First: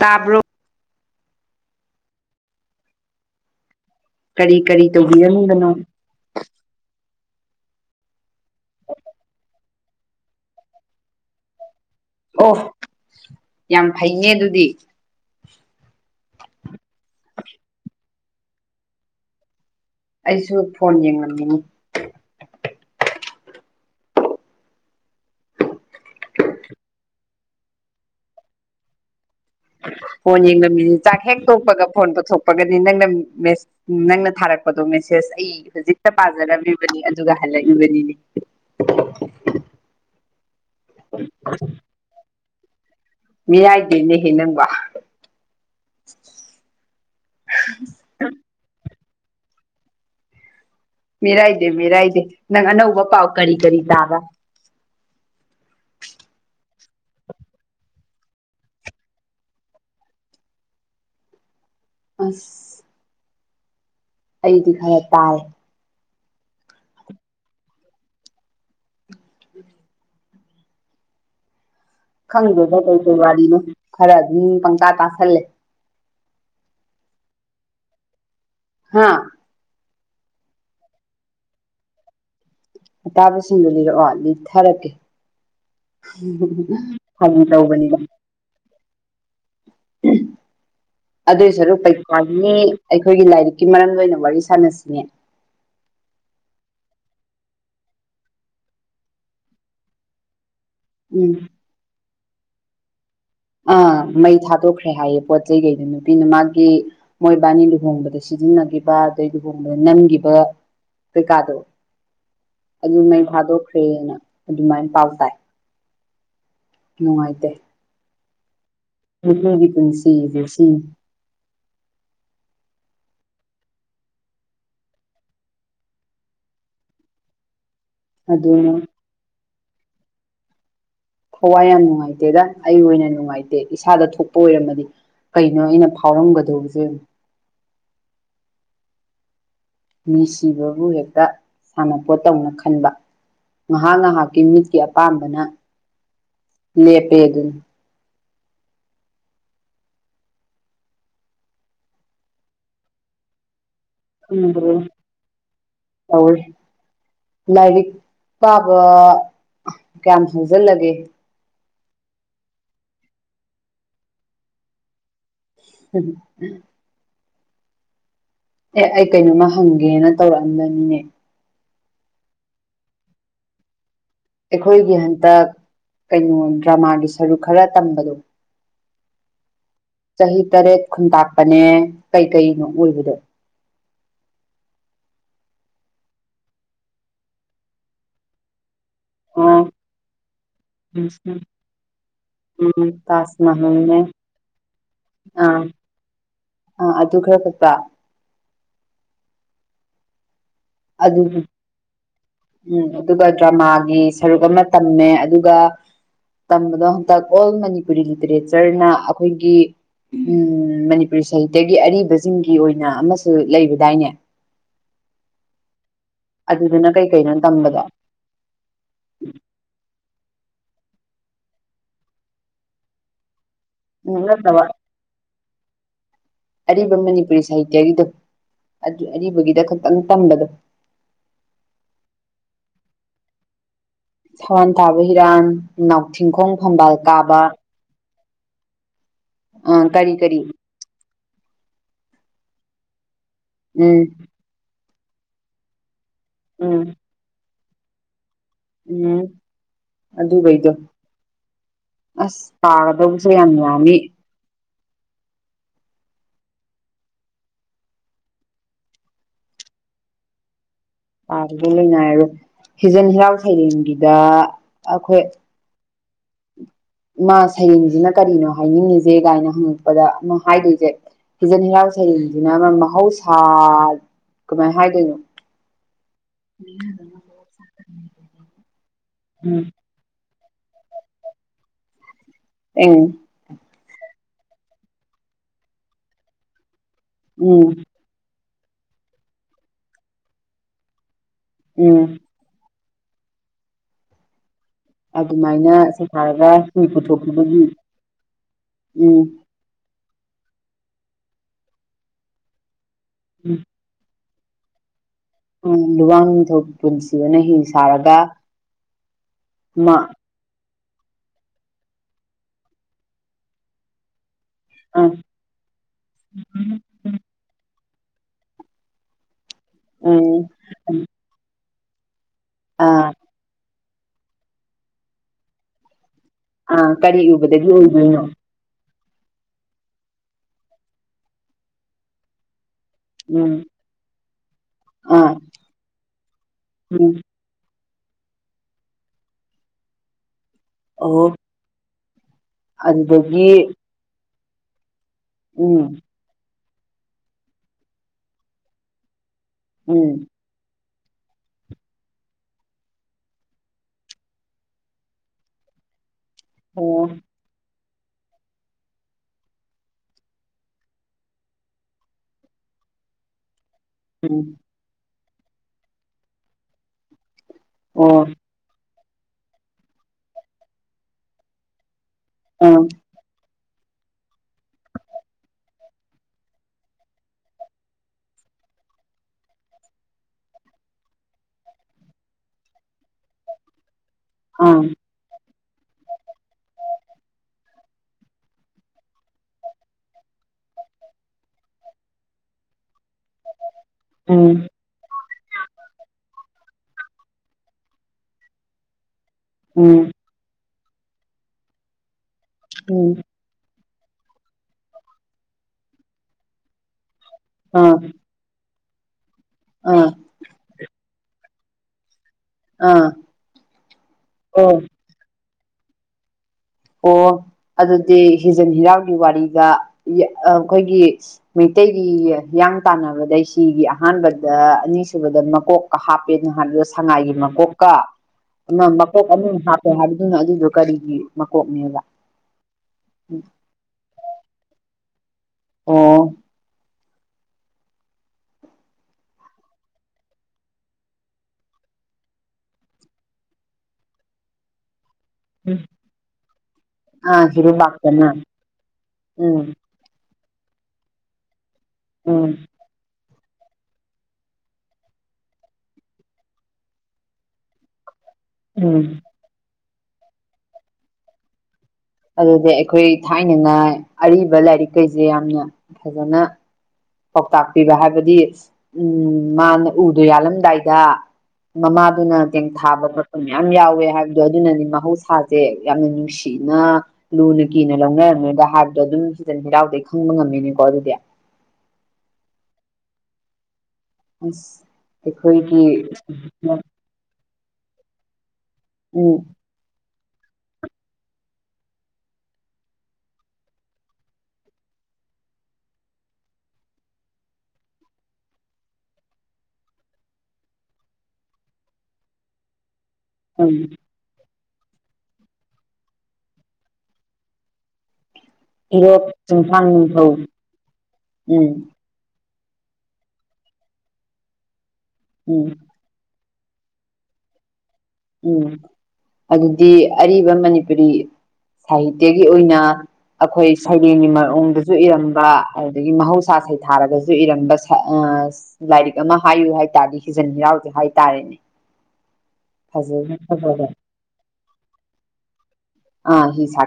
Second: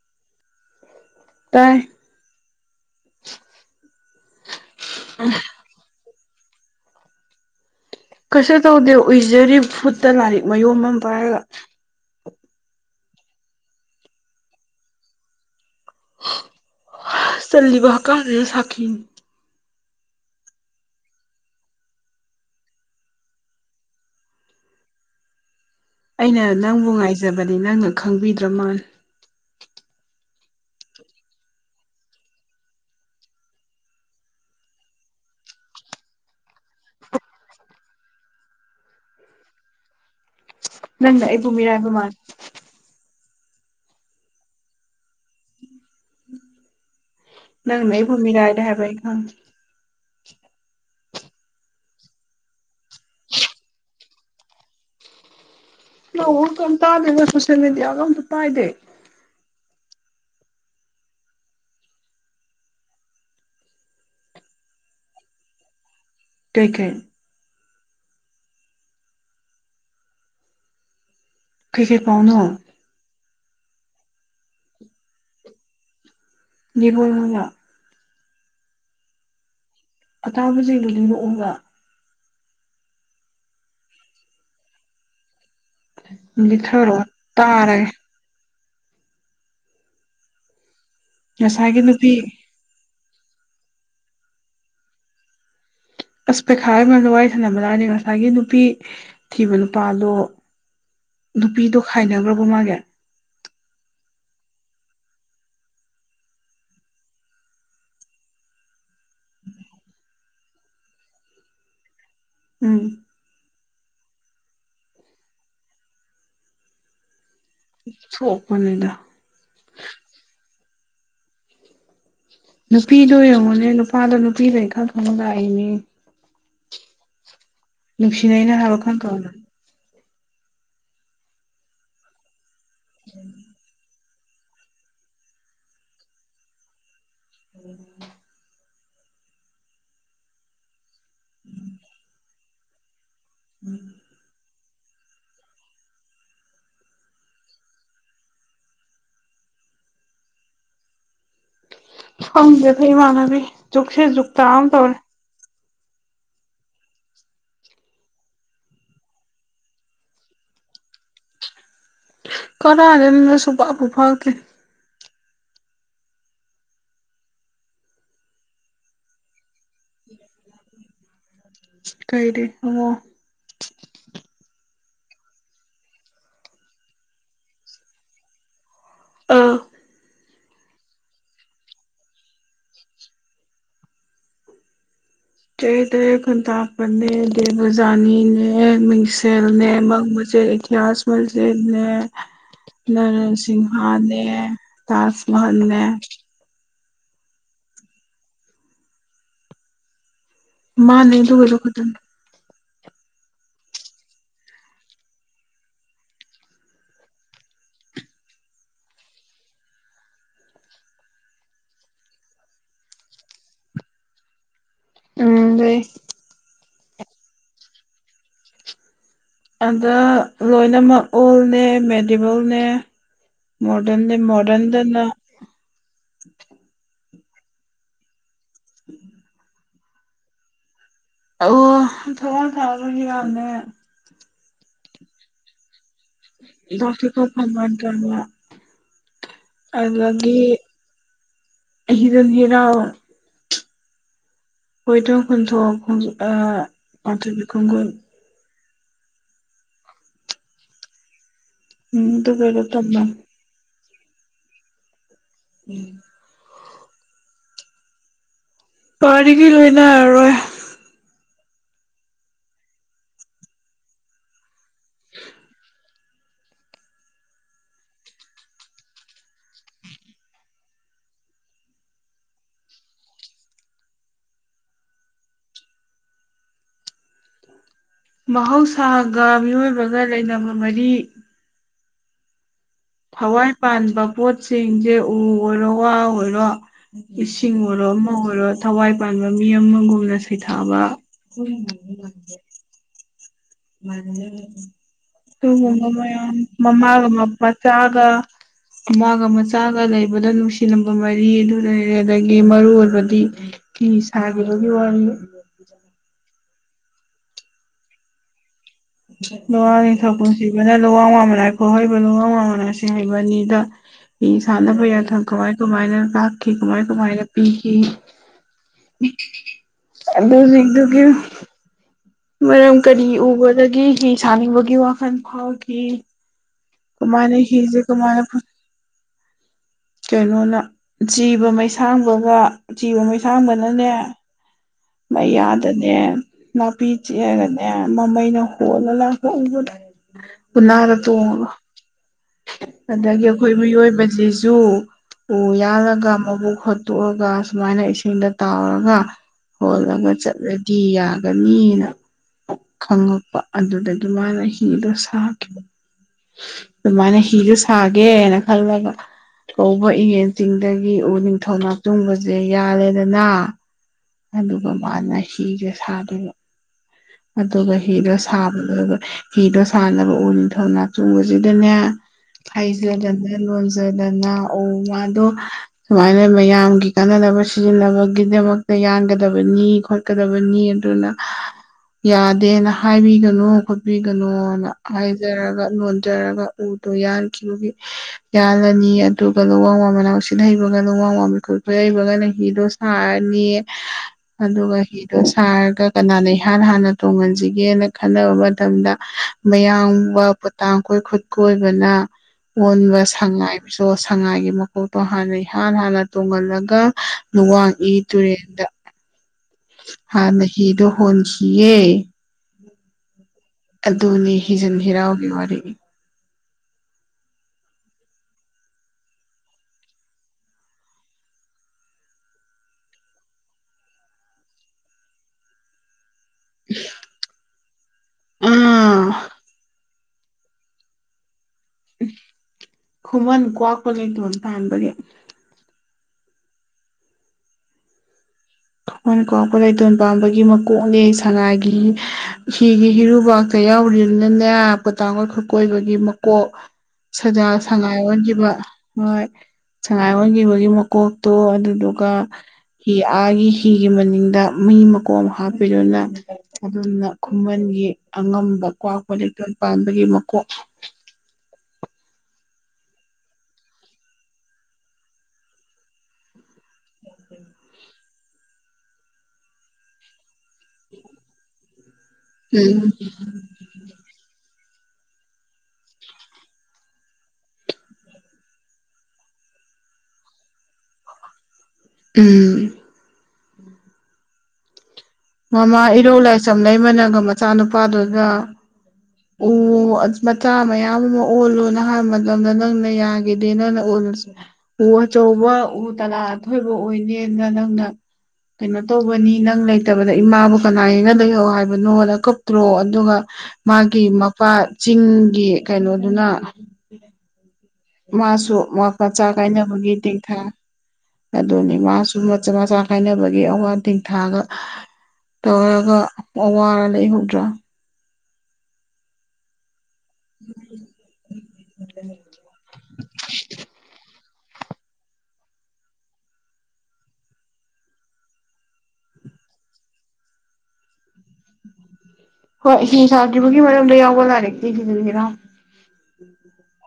ꯇꯕ꯭ꯔꯣ ꯇꯥꯏ ꯀꯔꯤ ꯀꯔꯤ ꯇꯧꯕꯤꯔꯅꯤꯡꯕꯅꯣ ꯀꯩꯁꯨ ꯇꯧꯗꯦ ꯎꯏꯖꯔꯤ ꯐꯨꯠꯇ ꯂꯥꯏꯔꯤꯛ ꯃꯌꯣꯝ ꯑꯃ ꯄꯥꯏꯔꯒ ꯑꯣ ꯌꯥꯝ ꯐꯩꯅꯦ ꯑꯗꯨꯗꯤ ꯆꯜꯂꯤꯕ ꯀꯥꯦ ꯁꯥꯀꯤ ꯑꯩꯁꯨ ꯐꯣꯟ ꯌꯦꯡꯉꯟꯅꯤꯡꯉꯤ ꯑꯩꯅ ꯅꯪꯕꯨ ꯉꯥꯏꯖꯕꯅꯤ ꯅꯪꯅ ꯈꯪꯕꯤꯗ꯭ꯔ ꯃꯥꯜ ꯐꯣꯟ ꯌꯦꯡꯕꯃꯤꯅꯤ ꯆꯥꯛ ꯍꯦꯛ ꯇꯣꯛꯄꯒ ꯐꯣꯟ ꯄꯨꯊꯣꯛꯄꯒꯅꯤ ꯅꯪꯅ ꯅꯪꯅ ꯊꯥꯔꯛꯄꯗꯣ ꯃꯦꯁꯦ ꯁ ꯑꯩ ꯍꯧꯖꯤꯛꯇ ꯄꯥꯖꯔꯝꯃꯤꯕꯅꯤ ꯑꯗꯨꯒ ꯍꯜꯂꯛꯏꯕꯅꯤꯅꯦ ꯅꯪꯅ ꯑꯩ ꯨꯝꯃꯤꯔ ꯍꯥꯏꯕꯃꯥꯟ ꯃꯤꯔꯥꯏꯗꯅꯤꯍꯦ ꯅꯪꯕ ꯅꯪ ꯅ ꯨꯃꯤꯒꯑꯗ ꯍꯥꯏꯦꯕ ꯏꯈꯪ ꯃꯤꯦꯔꯥꯏꯗꯦ ꯃꯤꯦꯔꯥꯏꯗꯦ ꯅꯪ ꯑꯅꯧꯕ ꯄꯥꯎ ꯀꯔꯤ ꯀꯔꯤ ꯇꯥꯕ ꯒ ꯇꯗ ꯏꯒ ꯁꯣꯁꯤꯜ ꯃꯗꯤꯌꯥꯒ ꯇ ꯇꯥ ꯏꯗꯦ ꯑꯁ ꯑꯩꯗꯤ ꯈꯔ ꯇꯥꯏ ꯇꯦꯛꯀꯦꯜ ꯀ꯭ꯀꯦꯠ ꯄꯥꯎꯅꯣ ꯀ ꯋꯥꯔꯤꯅꯣ ꯈꯔ ꯑꯗꯨꯝ ꯄꯪꯇꯥꯥ ꯇꯥꯁꯜꯂꯦ ꯖꯤꯕꯣꯏ ꯃꯉꯌꯥꯝ ꯍꯥꯥ ꯑꯇꯥꯕꯁꯤꯡꯗꯨ ꯂꯔꯣꯛꯑꯒ ꯑꯇꯥꯕꯁꯤꯡꯗꯨꯣ ꯂꯤꯔꯛꯑꯣ ꯂꯤ ꯊꯥꯔꯛꯀꯦ ꯎ ꯂꯤꯊꯔꯛꯑꯣ ꯍꯧ ꯇꯥꯔꯒꯦ ꯇꯧꯕꯅꯤꯅ ꯑꯗꯨꯗ ꯁꯔ ꯉꯁꯥꯏꯒꯤ ꯅꯨꯄꯤ ꯄꯩꯅꯤ ꯑꯩꯈꯣꯏꯒꯤ ꯂꯥꯏꯔꯤꯛꯀꯤ ꯃꯔꯝ ꯑꯣꯏꯅ ꯋꯥꯔꯤ ꯁꯥꯟꯅꯁꯤꯅꯦ ꯑꯁ ꯄꯩꯈꯥꯔꯗ ꯋꯥꯔꯤ ꯁꯅꯕ ꯇꯅꯤ ꯉꯁꯥꯏꯒꯤ ꯅꯨꯄꯤ ꯊꯤꯕ ꯅꯨꯄꯥꯗꯣ ꯎꯝ ꯅꯨꯄꯤꯗꯣ ꯈꯥꯏꯅꯈ꯭ꯔꯕꯣ ꯃꯥꯒ ꯑꯥ ꯃꯩ ꯊꯥꯗꯣꯛꯈ꯭ꯔꯦ ꯍꯥꯏꯌꯦ ꯄꯣꯠ ꯆꯩ ꯀꯩꯗ ꯅꯨꯄꯤꯅ ꯃꯥꯒꯤ ꯃꯣꯏꯕꯥꯅꯤ ꯂꯨꯍꯣꯡꯕꯗ ꯁꯤ ꯁꯤꯖꯤꯟꯅꯈꯤꯕ ꯑꯗꯩꯗꯨꯒꯨꯝꯕ ꯅꯝꯈꯤꯕ ꯀꯩꯀꯥꯗꯣ ꯎꯝ ꯑꯗꯨ ꯑꯗꯨ ꯅ ꯊꯥꯗꯣ ꯈ꯭ꯔꯦꯅ ꯑꯗꯨꯃꯥꯏꯅ ꯄꯥꯎ ꯇꯥꯏ ꯅꯨꯡꯉꯥꯏꯇꯦ ꯁꯄꯅꯤꯗ ꯃꯜꯒꯤ ꯀ ꯁꯤ ꯁꯤ ꯅꯨꯄꯤꯗꯣ ꯌꯦꯡꯉꯣꯅꯦ ꯅꯨꯄꯥꯗꯣ ꯅꯨꯄꯤꯗꯩꯀꯥ ꯊꯣꯡ ꯂꯥꯛꯏꯅꯦ ꯂꯅꯨꯡꯁꯤꯅꯅ ꯊꯥ ꯑꯗꯨꯅ ꯈꯪ ꯈꯪꯡꯅ ꯊꯋꯥꯏ ꯌꯥꯝ ꯅꯨꯡꯉꯥꯏꯇꯦꯗ ꯑꯩ ꯑꯣꯏꯅ ꯅꯨꯡꯉꯥꯏꯇꯦ ꯏꯁꯥꯗ ꯊꯣꯛ ꯑꯣꯏꯔꯝꯃꯗꯤ ꯀꯩꯅꯣ ꯑꯩꯅ ꯐꯥꯎꯔꯝꯒꯗꯧꯁꯦ ꯎꯝ ꯃꯤ ꯁꯤꯕꯕꯨ ꯍꯦꯛꯇ ꯁꯥꯟꯅꯄꯣꯠ ꯇꯧꯅ ꯈꯟꯕ ꯉꯥꯏꯍꯥꯛ ꯉꯥꯏꯍꯥꯛꯀꯤ ꯃꯤꯠ ꯑꯄꯥꯝꯕꯅ ꯂꯦꯞꯄꯦ ꯑꯗꯨ ꯊꯗꯦ ꯐ ꯃꯥꯅꯕꯤ ꯖꯨꯛꯁꯦ ꯖꯨꯛꯇ ꯑꯝ ꯇꯧꯔ ꯑꯣꯏ ꯂꯥꯏꯔꯤꯛ ꯄꯥꯕ ꯀꯌꯥꯝ ꯍꯧꯖꯤꯜꯂꯒꯦ ꯈꯔ ꯑꯂ ꯁꯨꯐ ꯐꯐꯥꯎ ꯀ ꯎꯝ ꯎꯝ ꯑꯦ ꯑꯩ ꯀꯩꯅꯣꯃ ꯍꯪꯒꯦꯅ ꯇꯧꯔꯛꯑꯝꯕꯅꯤꯅꯦ ꯀꯩꯔꯤꯦ ꯑꯣ ꯑꯩꯈꯣꯏꯒꯤ ꯍꯟꯇꯛ ꯀꯩꯅꯣ ꯗ꯭ꯔꯃꯥꯒꯤ ꯁꯔꯨꯛ ꯈꯔ ꯇꯝꯕꯗꯣ ꯑꯥ ꯆꯍꯤ ꯇꯔꯦꯠ ꯈꯨꯟꯇꯥꯛꯄꯅꯦ ꯀꯩꯀꯩꯅꯣ ꯑꯣꯏꯕꯗꯣ ꯏꯁꯇꯦꯇ ꯈꯟꯇꯥꯞ ꯄ꯭ꯔꯗꯦ ꯗ ꯔꯖꯅꯤꯅꯦ ꯑꯣ ꯃꯤꯡꯁꯦꯜꯅꯦ ꯃ ꯃꯁ ꯏꯇꯤꯍꯥꯁ ꯃꯁꯠꯅꯦ ꯎꯝ ꯅꯔꯟ ꯇꯥꯖ ꯃꯍꯜꯅꯦ ꯁꯤꯟꯍꯥꯅꯦ ꯇꯥꯖ ꯃꯍꯍꯜꯅꯦ ꯑ ꯑꯗꯨ ꯈꯔ ꯈꯛꯇ ꯑꯗꯨ ꯃꯥꯅꯦꯗ ꯍꯔꯣ ꯈꯣꯗꯅ ꯎꯝ ꯑꯗꯨꯒ ꯗ꯭ꯔꯃꯥꯒꯤ ꯁꯔꯨꯛ ꯑꯃ ꯇꯝꯃꯦ ꯑꯗꯨꯒ ꯇꯝꯕꯗꯣ ꯍꯟꯇꯛ ꯑꯣꯜ ꯃꯅꯤꯄꯨꯔꯤ ꯂꯤꯇꯔꯦꯆꯔꯅ ꯑꯩꯈꯣꯏꯒꯤ ꯎꯝ ꯃꯅꯤꯄꯨꯔꯤ ꯁꯥꯍꯤꯇꯒꯤ ꯑꯔꯤꯕꯁꯤꯡꯒꯤ ꯑꯣꯏꯅ ꯑꯃꯁꯨ ꯂꯩꯕꯗꯥꯏꯅꯦ ꯎꯝ ꯂꯩ ꯑꯗꯨꯗꯨꯅ ꯀꯩꯀꯩꯅꯣ ꯇꯝꯕꯗꯣ ꯑꯗ ꯂꯣꯏꯅꯃꯛ ꯑꯣꯜꯅꯦ ꯃꯦꯗꯤꯕꯜꯅꯦ ꯃꯣꯗꯔꯟ ꯎꯝ ꯅꯠꯇꯕ ꯃꯣꯗꯔꯟꯗ ꯅ ꯑꯔꯤꯕ ꯃꯅꯤꯄꯨꯔꯤ ꯁꯥꯍꯤꯇ꯭ꯌꯒꯤꯗꯣ ꯑꯗꯨ ꯑꯔꯤꯕꯒꯤꯗ ꯈꯛꯇꯪ ꯇꯝꯕꯗꯣ ꯑꯣ ꯊ ꯊꯥꯕꯖꯤꯗ ꯊꯋꯥꯟ ꯊꯥꯕ ꯍꯤꯔꯥꯡ ꯅꯥꯎꯊꯤꯡꯈꯣꯡ ꯐꯝꯕꯥꯜ ꯂꯧꯊꯣꯛꯄ ꯀꯥꯕ ꯐꯪꯉꯣꯏꯗ꯭ꯔꯅ ꯑꯥ ꯀꯔꯤ ꯀꯔꯤ ꯏꯔꯗꯤꯔ ꯎꯝ ꯍꯣꯏꯇ ꯈꯨꯨꯟꯊꯣ ꯎꯝ ꯄꯊꯩ ꯏꯈꯨꯡꯒꯨꯝ ꯎꯝ ꯑꯗꯨ ꯀꯩꯗ ꯎꯝ ꯑꯁ ꯑꯗꯨꯒ ꯇꯝꯂꯝ ꯄꯥꯒꯗꯧꯕꯁꯨ ꯌꯥꯝ ꯌꯥꯅꯤ ꯎꯝ ꯄꯔꯒ ꯂꯣꯏꯅ ꯑ ꯑꯦ [unintelligible] ꯥ ꯂꯩꯏꯔꯣꯏ ꯍꯤꯖꯟ ꯍꯤꯔꯥꯎ ꯁꯩꯔꯦꯡꯒꯤꯗ ꯑꯩꯈꯣꯏ ꯏꯃꯥ ꯁꯩꯔꯦꯡꯁꯤꯅ ꯀꯔꯤꯅꯣ ꯍꯥꯏꯅꯤꯡꯉꯁꯦ ꯀꯥꯏꯅ ꯍꯪꯉꯛꯄꯗ ꯑꯃ ꯍꯥꯏꯗꯣꯏꯁꯦ ꯍꯤꯖꯟ ꯍꯤꯔꯥꯎꯜ ꯁꯩꯔꯦꯡꯁꯤꯅ ꯑꯃ ꯃꯍꯧꯁꯥ ꯀꯃꯥꯏꯅ ꯍꯥꯏꯗꯣꯏꯅꯣ ꯑ [unintelligible] ꯃꯍꯧꯁꯥꯒ ꯃꯤꯑꯣꯏꯕꯒ ꯂꯩꯅꯕ ꯃꯔꯤ ꯎꯝ ꯊꯋꯥꯏ ꯄꯥꯟꯕ ꯄꯣꯠꯁꯤꯡꯁꯦ ꯎ ꯑꯣꯏꯔꯣ ꯋꯥ ꯑꯣꯏꯔꯣ ꯏꯁꯤꯡ ꯎꯝ ꯑꯣꯏꯔꯣ ꯑꯃ ꯑꯣꯏꯔꯣ ꯊꯋꯥꯏ ꯄꯥꯟꯕ ꯃꯤ ꯑꯃꯒꯨꯝꯅ ꯁꯩꯊꯥꯕ ꯎꯝ ꯃ ꯑꯗꯨꯃꯥꯏꯅ [inaudible] ꯃꯌꯥꯝ ꯁꯩꯊꯥꯔꯒ ꯍꯤ ꯃꯃꯥꯒ ꯄꯨꯊꯣꯛꯈꯤꯕꯒꯤ ꯃꯆꯥꯒ ꯃꯥꯒ ꯎꯝ ꯑꯃ ꯆꯥꯒ ꯂꯩ ꯍꯕꯗ ꯅꯨꯡꯁꯤꯂꯝꯕ ꯃꯔꯤ ꯑꯗꯨ ꯂꯩꯔꯦ ꯑꯗꯒꯤ ꯃꯔꯨ ꯑꯣꯏꯕꯗꯤ ꯍꯥꯏꯦꯒꯤ ꯋꯥ ꯎꯝ ꯂꯨꯋꯥꯡ ꯅꯤꯡꯊꯧ ꯄꯨꯟꯁꯤꯕꯅ ꯍꯤ ꯁꯥꯔꯒ ꯂꯉꯅꯤ ꯊ ꯃꯥ ꯄꯨꯨꯁꯤꯕ ꯅ ꯂꯨꯋꯥꯡ ꯃꯃꯅꯥ ꯍꯥꯏꯈꯣ ꯍꯩꯕ ꯂꯨꯋꯥꯡ ꯃꯃꯟꯁ ꯍꯩꯕꯅꯤꯗ ꯃꯤ ꯁꯥꯟꯅꯕ ꯑꯥ ꯌꯥꯊꯪ ꯀꯃꯥꯏ ꯀꯃꯥꯏꯅ ꯂꯥꯛꯈꯤ ꯀꯃꯥꯏ ꯀꯃꯥꯏꯅ ꯄꯤꯈꯤ ꯎꯝ ꯑꯗꯨꯗꯨ ꯀ ꯃꯔꯝ ꯀꯔꯤ ꯑꯥ ꯎꯕꯗꯒꯦ ꯀ ꯁꯥꯅꯤꯡꯕꯒꯤ ꯋꯥꯈꯜ ꯐꯥꯎꯈꯤ ꯑꯥ ꯀꯔꯤ ꯀꯨꯃꯥꯏꯅꯦꯦ ꯎꯕꯗꯒꯤ ꯍꯖꯦ ꯑꯣꯏꯗꯣꯏꯅꯣ ꯀꯨꯃꯅꯦ ꯀꯩꯅꯣꯅ ꯖꯤꯕ ꯃꯩꯁꯥꯡꯕꯒ ꯖꯤꯕ ꯎꯝ ꯃꯩꯁꯥꯡꯕꯅꯅꯦ ꯑꯥ ꯃꯩꯌꯥꯗꯅꯦ ꯅꯥꯄꯤ ꯎꯝ ꯆꯦꯛꯛꯑꯒꯅꯦ ꯃꯃꯩꯩꯅ ꯍꯣꯂꯣ ꯍꯣꯡꯗ ꯎꯟꯅꯔ ꯑꯣ ꯇꯣꯡꯒ ꯑꯗꯒꯤ ꯑꯩꯈꯣꯏ ꯑꯗꯨꯗꯒꯤ ꯃꯤꯑꯣꯏꯕꯁꯤꯁꯨ ꯎ ꯎꯝ ꯌꯥꯜꯂꯒ ꯃꯕꯨꯛ ꯍꯥꯇꯣꯛꯑꯒ ꯁꯨꯃꯥꯏꯅ ꯏꯁꯤꯡꯗ ꯇꯥꯎꯔꯒ ꯍꯣꯜꯂꯒ ꯎꯝ ꯆꯠꯂꯗꯤ ꯐꯤ ꯌꯥꯒꯅꯤꯅ ꯈꯉꯛꯄ ꯑꯗꯨꯗꯒꯤ ꯃꯥꯅ ꯍꯤꯗꯣ ꯁꯥꯈꯤꯕ ꯑꯣ ꯑꯗꯨꯃꯥꯏꯅ ꯍꯤꯁꯨ ꯁꯥꯒꯦꯅ ꯈꯜꯂꯒ ꯀꯧꯕ ꯌꯦꯟ ꯆꯤꯡꯗꯒꯤ ꯎ ꯅꯤꯡꯊꯧ ꯉꯥꯛꯆꯨꯡꯕꯁꯦ ꯌꯥꯜꯂꯦꯗꯅ ꯎꯝ ꯑꯗꯨꯒ ꯃꯥꯅ ꯍꯤꯁꯦ ꯁꯥꯗꯣꯏꯕ ꯑꯗꯨꯒ ꯍꯤꯗꯣ ꯑꯣ ꯁꯥꯕꯗꯨꯒ ꯐꯤꯗꯣ ꯁꯥꯟꯅꯕ ꯎꯅꯤ ꯊꯧꯅꯥꯛ ꯆꯣꯡꯕꯁꯤꯗꯅꯦ ꯑꯥ ꯍꯩꯁꯦꯗ ꯂꯣꯟ ꯐꯖꯗꯅ ꯎ ꯃꯥꯗꯣ ꯁꯨꯃꯥꯏꯅ ꯃꯌꯥꯝꯒꯤ ꯀꯥꯟꯅꯅꯕ ꯁꯤꯖꯤꯟꯅꯕꯒꯤꯗꯃꯛꯇ ꯌꯥꯡꯒꯗꯕꯅꯤ ꯈꯣꯠꯀꯗꯕꯅꯤ ꯑꯗꯨꯅ ꯌꯥꯗꯦꯅ ꯍꯥꯏꯕꯤꯒꯅꯨ ꯈꯣꯠꯄꯤꯒꯅꯣꯅ ꯑꯥ ꯍꯥꯏꯖꯔꯒ ꯂꯣꯟꯖꯔꯒ ꯎꯗꯣ ꯌꯥꯟꯈꯤꯕꯒꯤ ꯌꯥꯜꯂꯅꯤ ꯑꯗꯨꯒ ꯂꯨꯋꯥꯡ ꯋꯥ ꯃꯅꯥꯎ ꯁꯤꯜ ꯍꯩꯕ ꯐꯕꯒꯅ ꯍꯤ ꯗꯣ ꯁꯥ ꯎꯝ ꯑꯗꯨꯒ ꯍꯤꯗꯣ ꯁꯥꯔꯒ ꯀꯅꯥꯅ ꯏꯍꯥꯟ ꯍꯥꯟꯅ ꯇꯣꯡꯍꯟꯁꯤꯒꯦꯅ ꯈꯟꯅꯕ ꯃꯇꯝꯗ ꯎꯝ ꯃꯌꯥꯝꯕ ꯄꯣꯇꯥꯡ ꯀꯣꯏ ꯈꯨꯠ ꯀꯣꯏꯕꯅ ꯑꯣꯟꯕ ꯎꯝ ꯁꯉꯥꯏꯁꯨ ꯁꯉꯥꯏꯒꯤ ꯃꯀꯣꯛꯇꯣ ꯍꯥꯟꯅ ꯏꯍꯥꯟ ꯍꯥꯟꯅ ꯇꯣꯡꯍꯜꯂꯒ ꯋꯥꯡꯏ ꯑꯥ ꯇꯨꯔꯦꯟꯗ ꯑꯥ ꯍꯥꯟꯅ ꯍꯤꯗꯣ ꯍꯣꯟꯁꯤ ꯌꯦꯦ ꯑꯥ ꯑꯗꯨꯅꯤ ꯍꯤꯖꯟ ꯑꯣ ꯍꯤꯔꯥꯎꯒꯤ ꯋꯥꯔꯤꯅꯤ ꯑꯣ ꯑꯗꯨꯗꯤ ꯍꯤꯖꯟ ꯍꯤꯔꯥꯎꯒꯤ ꯋꯥꯔꯤꯗ ꯑꯩꯈꯣꯏꯒꯤ ꯃꯩꯇꯩꯒꯤ ꯍꯤꯌꯥꯡ ꯇꯥꯟꯅꯕꯗ ꯁꯤꯒꯤ ꯑꯍꯥꯟꯕꯗ ꯑꯅꯤꯁꯨꯕꯗ ꯃꯀꯣꯛꯀ ꯍꯥꯞ ꯍꯥꯞꯄꯦꯅ ꯍꯥꯄ ꯁꯉꯥꯏꯒꯤ ꯃꯀꯣꯛꯀ ꯑꯃ ꯃꯀꯣꯛ ꯑꯥ ꯑꯃ ꯍꯔꯗꯨꯅ ꯑꯗꯨ ꯌ ꯀꯒꯤ ꯈꯨꯃꯟ ꯀ꯭ꯋꯥ ꯀꯂꯦꯣ ꯑꯇ ꯑꯟꯕꯗꯤ ꯑꯣ ꯑꯩꯣꯏꯅꯤꯀꯣ ꯑꯩꯈꯣꯏ ꯂꯩꯇꯣꯟ ꯄꯥꯝꯕꯒꯤ ꯃꯀꯣꯛꯅꯦ ꯁꯅꯥꯒꯤ ꯍꯤꯒꯤ ꯍꯤꯔꯨꯕꯥꯛꯇ ꯌꯥꯎꯔꯤꯕꯅꯤꯅꯅꯦ ꯄꯇꯥꯡꯈꯣꯏ ꯎꯝ. ꯈꯨꯀꯣꯏꯕꯒꯤ ꯃꯀꯣꯛ ꯁꯖ ꯑꯥ ꯁꯉꯥꯏ ꯍꯤꯔꯨꯕꯥꯛꯇꯅ ꯑꯣꯟꯈꯤꯕ ꯍꯣꯏ ꯎꯝ ꯁꯉꯥꯏ ꯑꯣꯟꯈꯤꯕ ꯒꯤ ꯃꯀꯣꯛꯇꯣ ꯑꯗꯨꯗꯨꯒ ꯎꯝ ꯍ ꯑꯥꯒꯤ ꯍꯤꯒꯤ ꯃꯅꯤꯡꯗ ꯃꯤ ꯃꯀꯣꯝ ꯍꯥꯞꯄꯤꯗꯨꯅ ꯑꯗꯨꯝꯅ ꯈꯨꯃꯟꯒꯤ ꯑꯉꯝꯕ ꯀ꯭ ꯎꯝ ꯀ ꯂꯤꯇꯣꯟ ꯄꯥꯟꯕꯒꯤ ꯃꯀꯣꯛ ꯑꯗꯨꯗꯤ ꯑꯩꯈꯣꯏ ꯊꯥꯏꯅꯉꯥꯏ ꯑꯔꯤꯕ ꯂꯥꯏꯔꯤꯛꯈꯩꯁꯦ ꯌꯥꯝꯅ ꯐꯖꯅ ꯄꯥꯎꯇꯥꯛ ꯄꯤꯕ ꯍꯥꯏꯕꯗꯤ ꯎꯝ ꯃꯥꯅ ꯎꯗꯣ ꯌꯥꯜꯂꯝ ꯑꯗꯨꯗꯥꯏꯗ ꯃꯃꯥꯗꯨꯅ ꯇꯦꯡ ꯎꯝ ꯊꯥꯕ ꯈꯣꯠꯄ ꯃꯌꯥꯝ ꯌꯥꯎꯋꯦ ꯍꯥꯏꯕꯗꯣ ꯑꯗꯨꯅꯗꯤ ꯃꯍꯧꯁꯥꯁꯦ ꯌꯥꯝꯅ ꯅꯨꯡꯁꯤꯅ ꯂꯨꯅ ꯀꯤꯅ ꯂꯧꯅꯔꯝꯒꯗ ꯍꯥꯏꯕꯗꯣ ꯑꯗꯨꯝ ꯁꯤꯗ ꯍꯔꯥꯎꯗꯩ ꯈꯪꯕ ꯉꯝꯃꯤꯅꯤꯀꯣ ꯑꯗꯨꯗꯤ ꯑꯝ ꯑꯁ ꯃꯃꯥ ꯑꯩꯈꯣꯏꯒꯤ ꯏꯔꯧ ꯂꯥꯏꯁꯝ ꯂꯩꯃꯅꯒ ꯃꯆꯥꯅꯨꯄꯥꯗꯨꯒ ꯎꯝ ꯎ ꯃꯆꯥ ꯃꯌꯥꯝ ꯑꯃ ꯑꯣꯜꯂꯣꯅ ꯍꯥꯏꯕ ꯃꯇꯝꯗ ꯅꯪꯅ ꯌꯥꯒꯤꯗꯦ ꯅꯪꯅ ꯑꯣꯜꯂꯁꯤ ꯎꯆ ꯇꯧꯕ ꯎ ꯇꯂꯥ ꯑꯊꯣꯏꯕ ꯑꯣꯏꯅꯦꯅ ꯅꯪꯅ ꯀꯩꯅꯣ ꯇꯧꯕꯅꯤ ꯅꯪ ꯂꯩꯇꯕꯗ ꯏꯃꯥꯕꯨ ꯀꯅꯥ ꯌꯦꯡꯅ ꯂꯩꯣꯏꯌꯣ ꯍꯥꯏꯕꯅꯣꯗ ꯀꯇ꯭ꯔꯣ ꯑꯗꯨꯒ ꯎꯝ ꯃꯥꯒꯤ ꯃꯄꯥ ꯆꯤꯡꯒꯤ ꯀꯩꯅꯣꯗꯨꯅ ꯃꯥꯁꯨ ꯁꯨ ꯃꯥ ꯏꯔꯣꯞ ꯃꯆꯥ ꯆꯨꯝꯊꯥꯡ ꯀꯥꯏꯅꯕꯒꯤ ꯅꯤꯡꯊꯧ ꯇꯦꯡꯊꯥ ꯎꯝ ꯑꯗꯨꯅꯤ ꯃꯥꯁꯨ ꯃꯆꯥ ꯃꯆꯥ ꯈꯥꯏꯅꯕꯒꯤ ꯑꯋꯥ ꯊꯤꯡꯊꯥꯒ ꯎꯝ ꯇꯧꯔꯒ ꯑꯣ ꯋꯥꯔ ꯂꯩ ꯍꯧꯗ꯭ꯔꯥ ꯎꯝ ꯑꯗꯨ ꯗꯤ ꯑꯔꯤꯕ ꯃꯅꯤꯄꯨꯔꯤ ꯁꯥꯍꯤꯇ꯭ꯌꯒꯤ ꯑꯣꯏꯅ ꯑꯩꯈꯣꯏ ꯁꯩꯔꯦꯡꯒꯤ ꯃꯑꯣꯡꯗꯁꯨ ꯏꯔꯝꯕ ꯑꯗꯨꯗꯒꯤ ꯃꯍꯧꯁꯥ ꯁꯩꯊꯥꯔꯒꯁꯨ ꯏꯔꯝꯕ ꯂꯥꯏꯔꯤꯛ ꯑꯃ ꯍꯥꯏꯌꯨ ꯍꯥꯏꯇꯥꯥꯔꯗꯤ ꯍꯤꯖꯟ ꯍꯤꯔꯥꯎꯁꯦ ꯍꯥꯏꯇꯥꯔꯦꯅꯦ ꯍꯣꯏ ꯍ ꯁꯥ꯭ꯈꯤꯕꯒꯤ ꯃꯔꯝꯗ ꯌꯥꯎꯕ ꯂꯥꯏꯔꯤꯛꯇꯤ ꯁꯤꯗꯁꯤꯔ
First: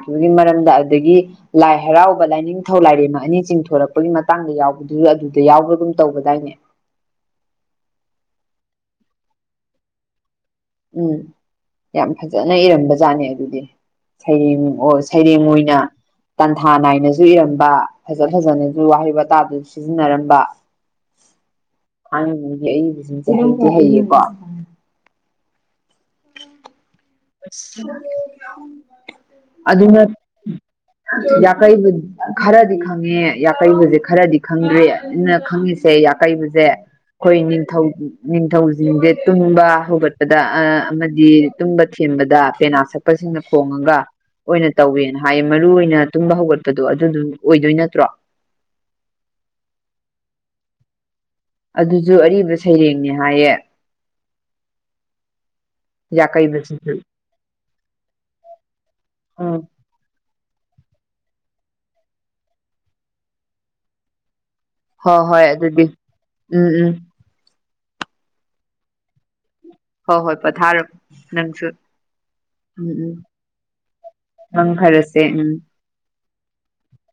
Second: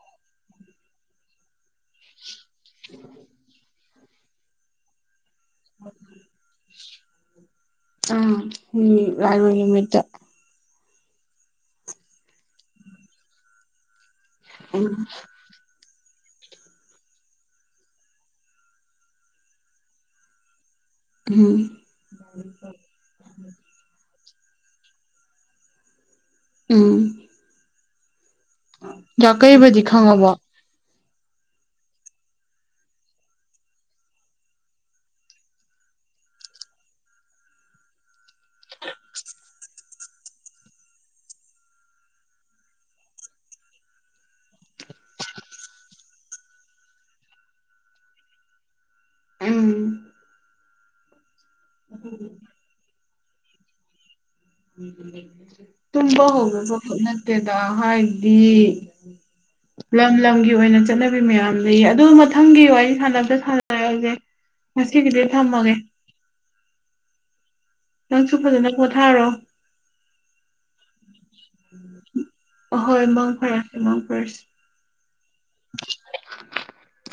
ꯑꯗꯨꯒꯤ ꯃꯔꯝꯗ ꯑꯗꯒꯤ ꯂꯥꯏ ꯍꯔꯥꯎꯕ ꯂꯥꯏꯅꯤꯡꯊꯧ ꯂꯥꯏꯔꯦꯝ ꯑꯅꯤ ꯆꯤꯡꯊꯣꯔꯛꯄ ꯄꯒꯤ ꯃꯇꯥꯡꯗ ꯌꯥꯎꯕꯗꯨ ꯑꯗꯨꯗ ꯌꯥꯎꯕ ꯑꯗꯨꯝ ꯇꯧꯕꯗꯥꯏꯅꯦ ꯑ ꯎꯝ ꯔꯔꯂ ꯃꯠꯇ ꯎꯝ ꯌꯥꯝ ꯐꯖꯅ ꯏꯔꯝꯕ ꯖꯥꯠꯅꯦ ꯑꯗꯨꯗꯤ ꯁꯩꯔꯦꯡ ꯑꯣ ꯎꯝ ꯁꯩꯔꯦꯡ ꯑꯣꯏꯅ ꯇꯟꯊꯥ ꯅꯥꯏꯅꯁꯨ ꯏꯔꯝꯕ ꯐꯖ ꯐꯖꯅꯁꯨ ꯋꯥꯍꯩ ꯋꯥꯇꯥꯗꯨꯁꯨ ꯁꯤꯖꯤꯟꯅꯔꯝꯕ ꯎꯝ ꯍꯥꯏ ꯑꯩꯁꯦꯛꯇꯤ ꯍꯩꯌꯦꯀꯣ ꯎꯝ ꯎ ꯀꯩꯕꯖꯤ ꯈꯪꯉꯕ ꯌꯥꯀꯩꯕꯨ ꯈꯔꯗꯤ ꯈꯪꯉꯦ ꯌꯥꯀꯩꯕꯨꯁꯦ ꯈꯔꯗꯤ ꯈꯪꯗ꯭ꯔꯦ ꯑꯅ ꯈꯪꯉꯤꯁꯦ ꯑꯀꯩꯕꯨꯁꯦ ꯑꯩꯈꯣꯏ ꯅꯤꯡꯊꯧ ꯅꯤꯡꯊꯧꯁꯤꯡꯁꯦ ꯇꯨꯝꯕ ꯍꯧꯒꯠꯄꯗ ꯑ ꯑꯃꯗꯤ ꯇꯨꯝꯕ ꯊꯕꯗ ꯄꯦꯅꯥ ꯁꯛꯄꯁꯤꯡꯅ ꯈꯣꯡꯉꯒ ꯑꯣꯏꯅ ꯇꯧꯋꯦꯅ ꯍꯥꯏꯌꯦ ꯃꯔꯨ ꯑꯣꯏꯅ ꯇꯨꯝꯕ ꯍꯧꯒꯠꯄꯗꯣ ꯑꯗꯨꯗꯨ ꯑꯣꯏꯗꯣꯏ ꯅꯠꯇ꯭ꯔꯣ ꯎꯝ ꯑꯗꯨꯁꯨ ꯑꯔꯤꯕ ꯁꯩꯔꯦꯡꯅꯤ ꯍꯥꯏꯌꯦ ꯇꯨꯝꯕ ꯍꯒꯕ ꯌꯥꯀꯩꯕꯁꯤꯁꯨ ꯅꯠꯇꯦꯗ ꯍꯥꯏꯗꯤ ꯎꯝ ꯂꯪ ꯂꯪꯒ ꯑꯣꯏꯅ ꯆꯠꯅꯕꯤ ꯃꯌꯥꯝ ꯂꯩ ꯑꯗꯨ ꯃꯊꯪꯒꯤ ꯋꯥꯔꯤ ꯁꯅꯕꯗ ꯁꯅꯔꯁꯦ ꯉꯁꯤ ꯍꯣꯏ ꯀꯗꯤ ꯍꯣꯏ ꯊꯝꯃꯒꯦ ꯑꯗꯨꯗꯤ ꯎꯝ ꯎꯝ ꯅꯪꯁꯨ ꯐꯖꯅ ꯄꯣꯊꯥꯔꯣ ꯍꯣꯏ ꯍꯣꯏ ꯄꯊꯥꯔ ꯅꯪꯁꯨ ꯎꯝ ꯑꯍꯣꯏ ꯎꯝ ꯃꯪ ꯐꯔꯁꯦ ꯃꯪ ꯐꯔꯁꯦ ꯑꯪ ꯐꯔꯁꯦ ꯎꯝ [unintelligible]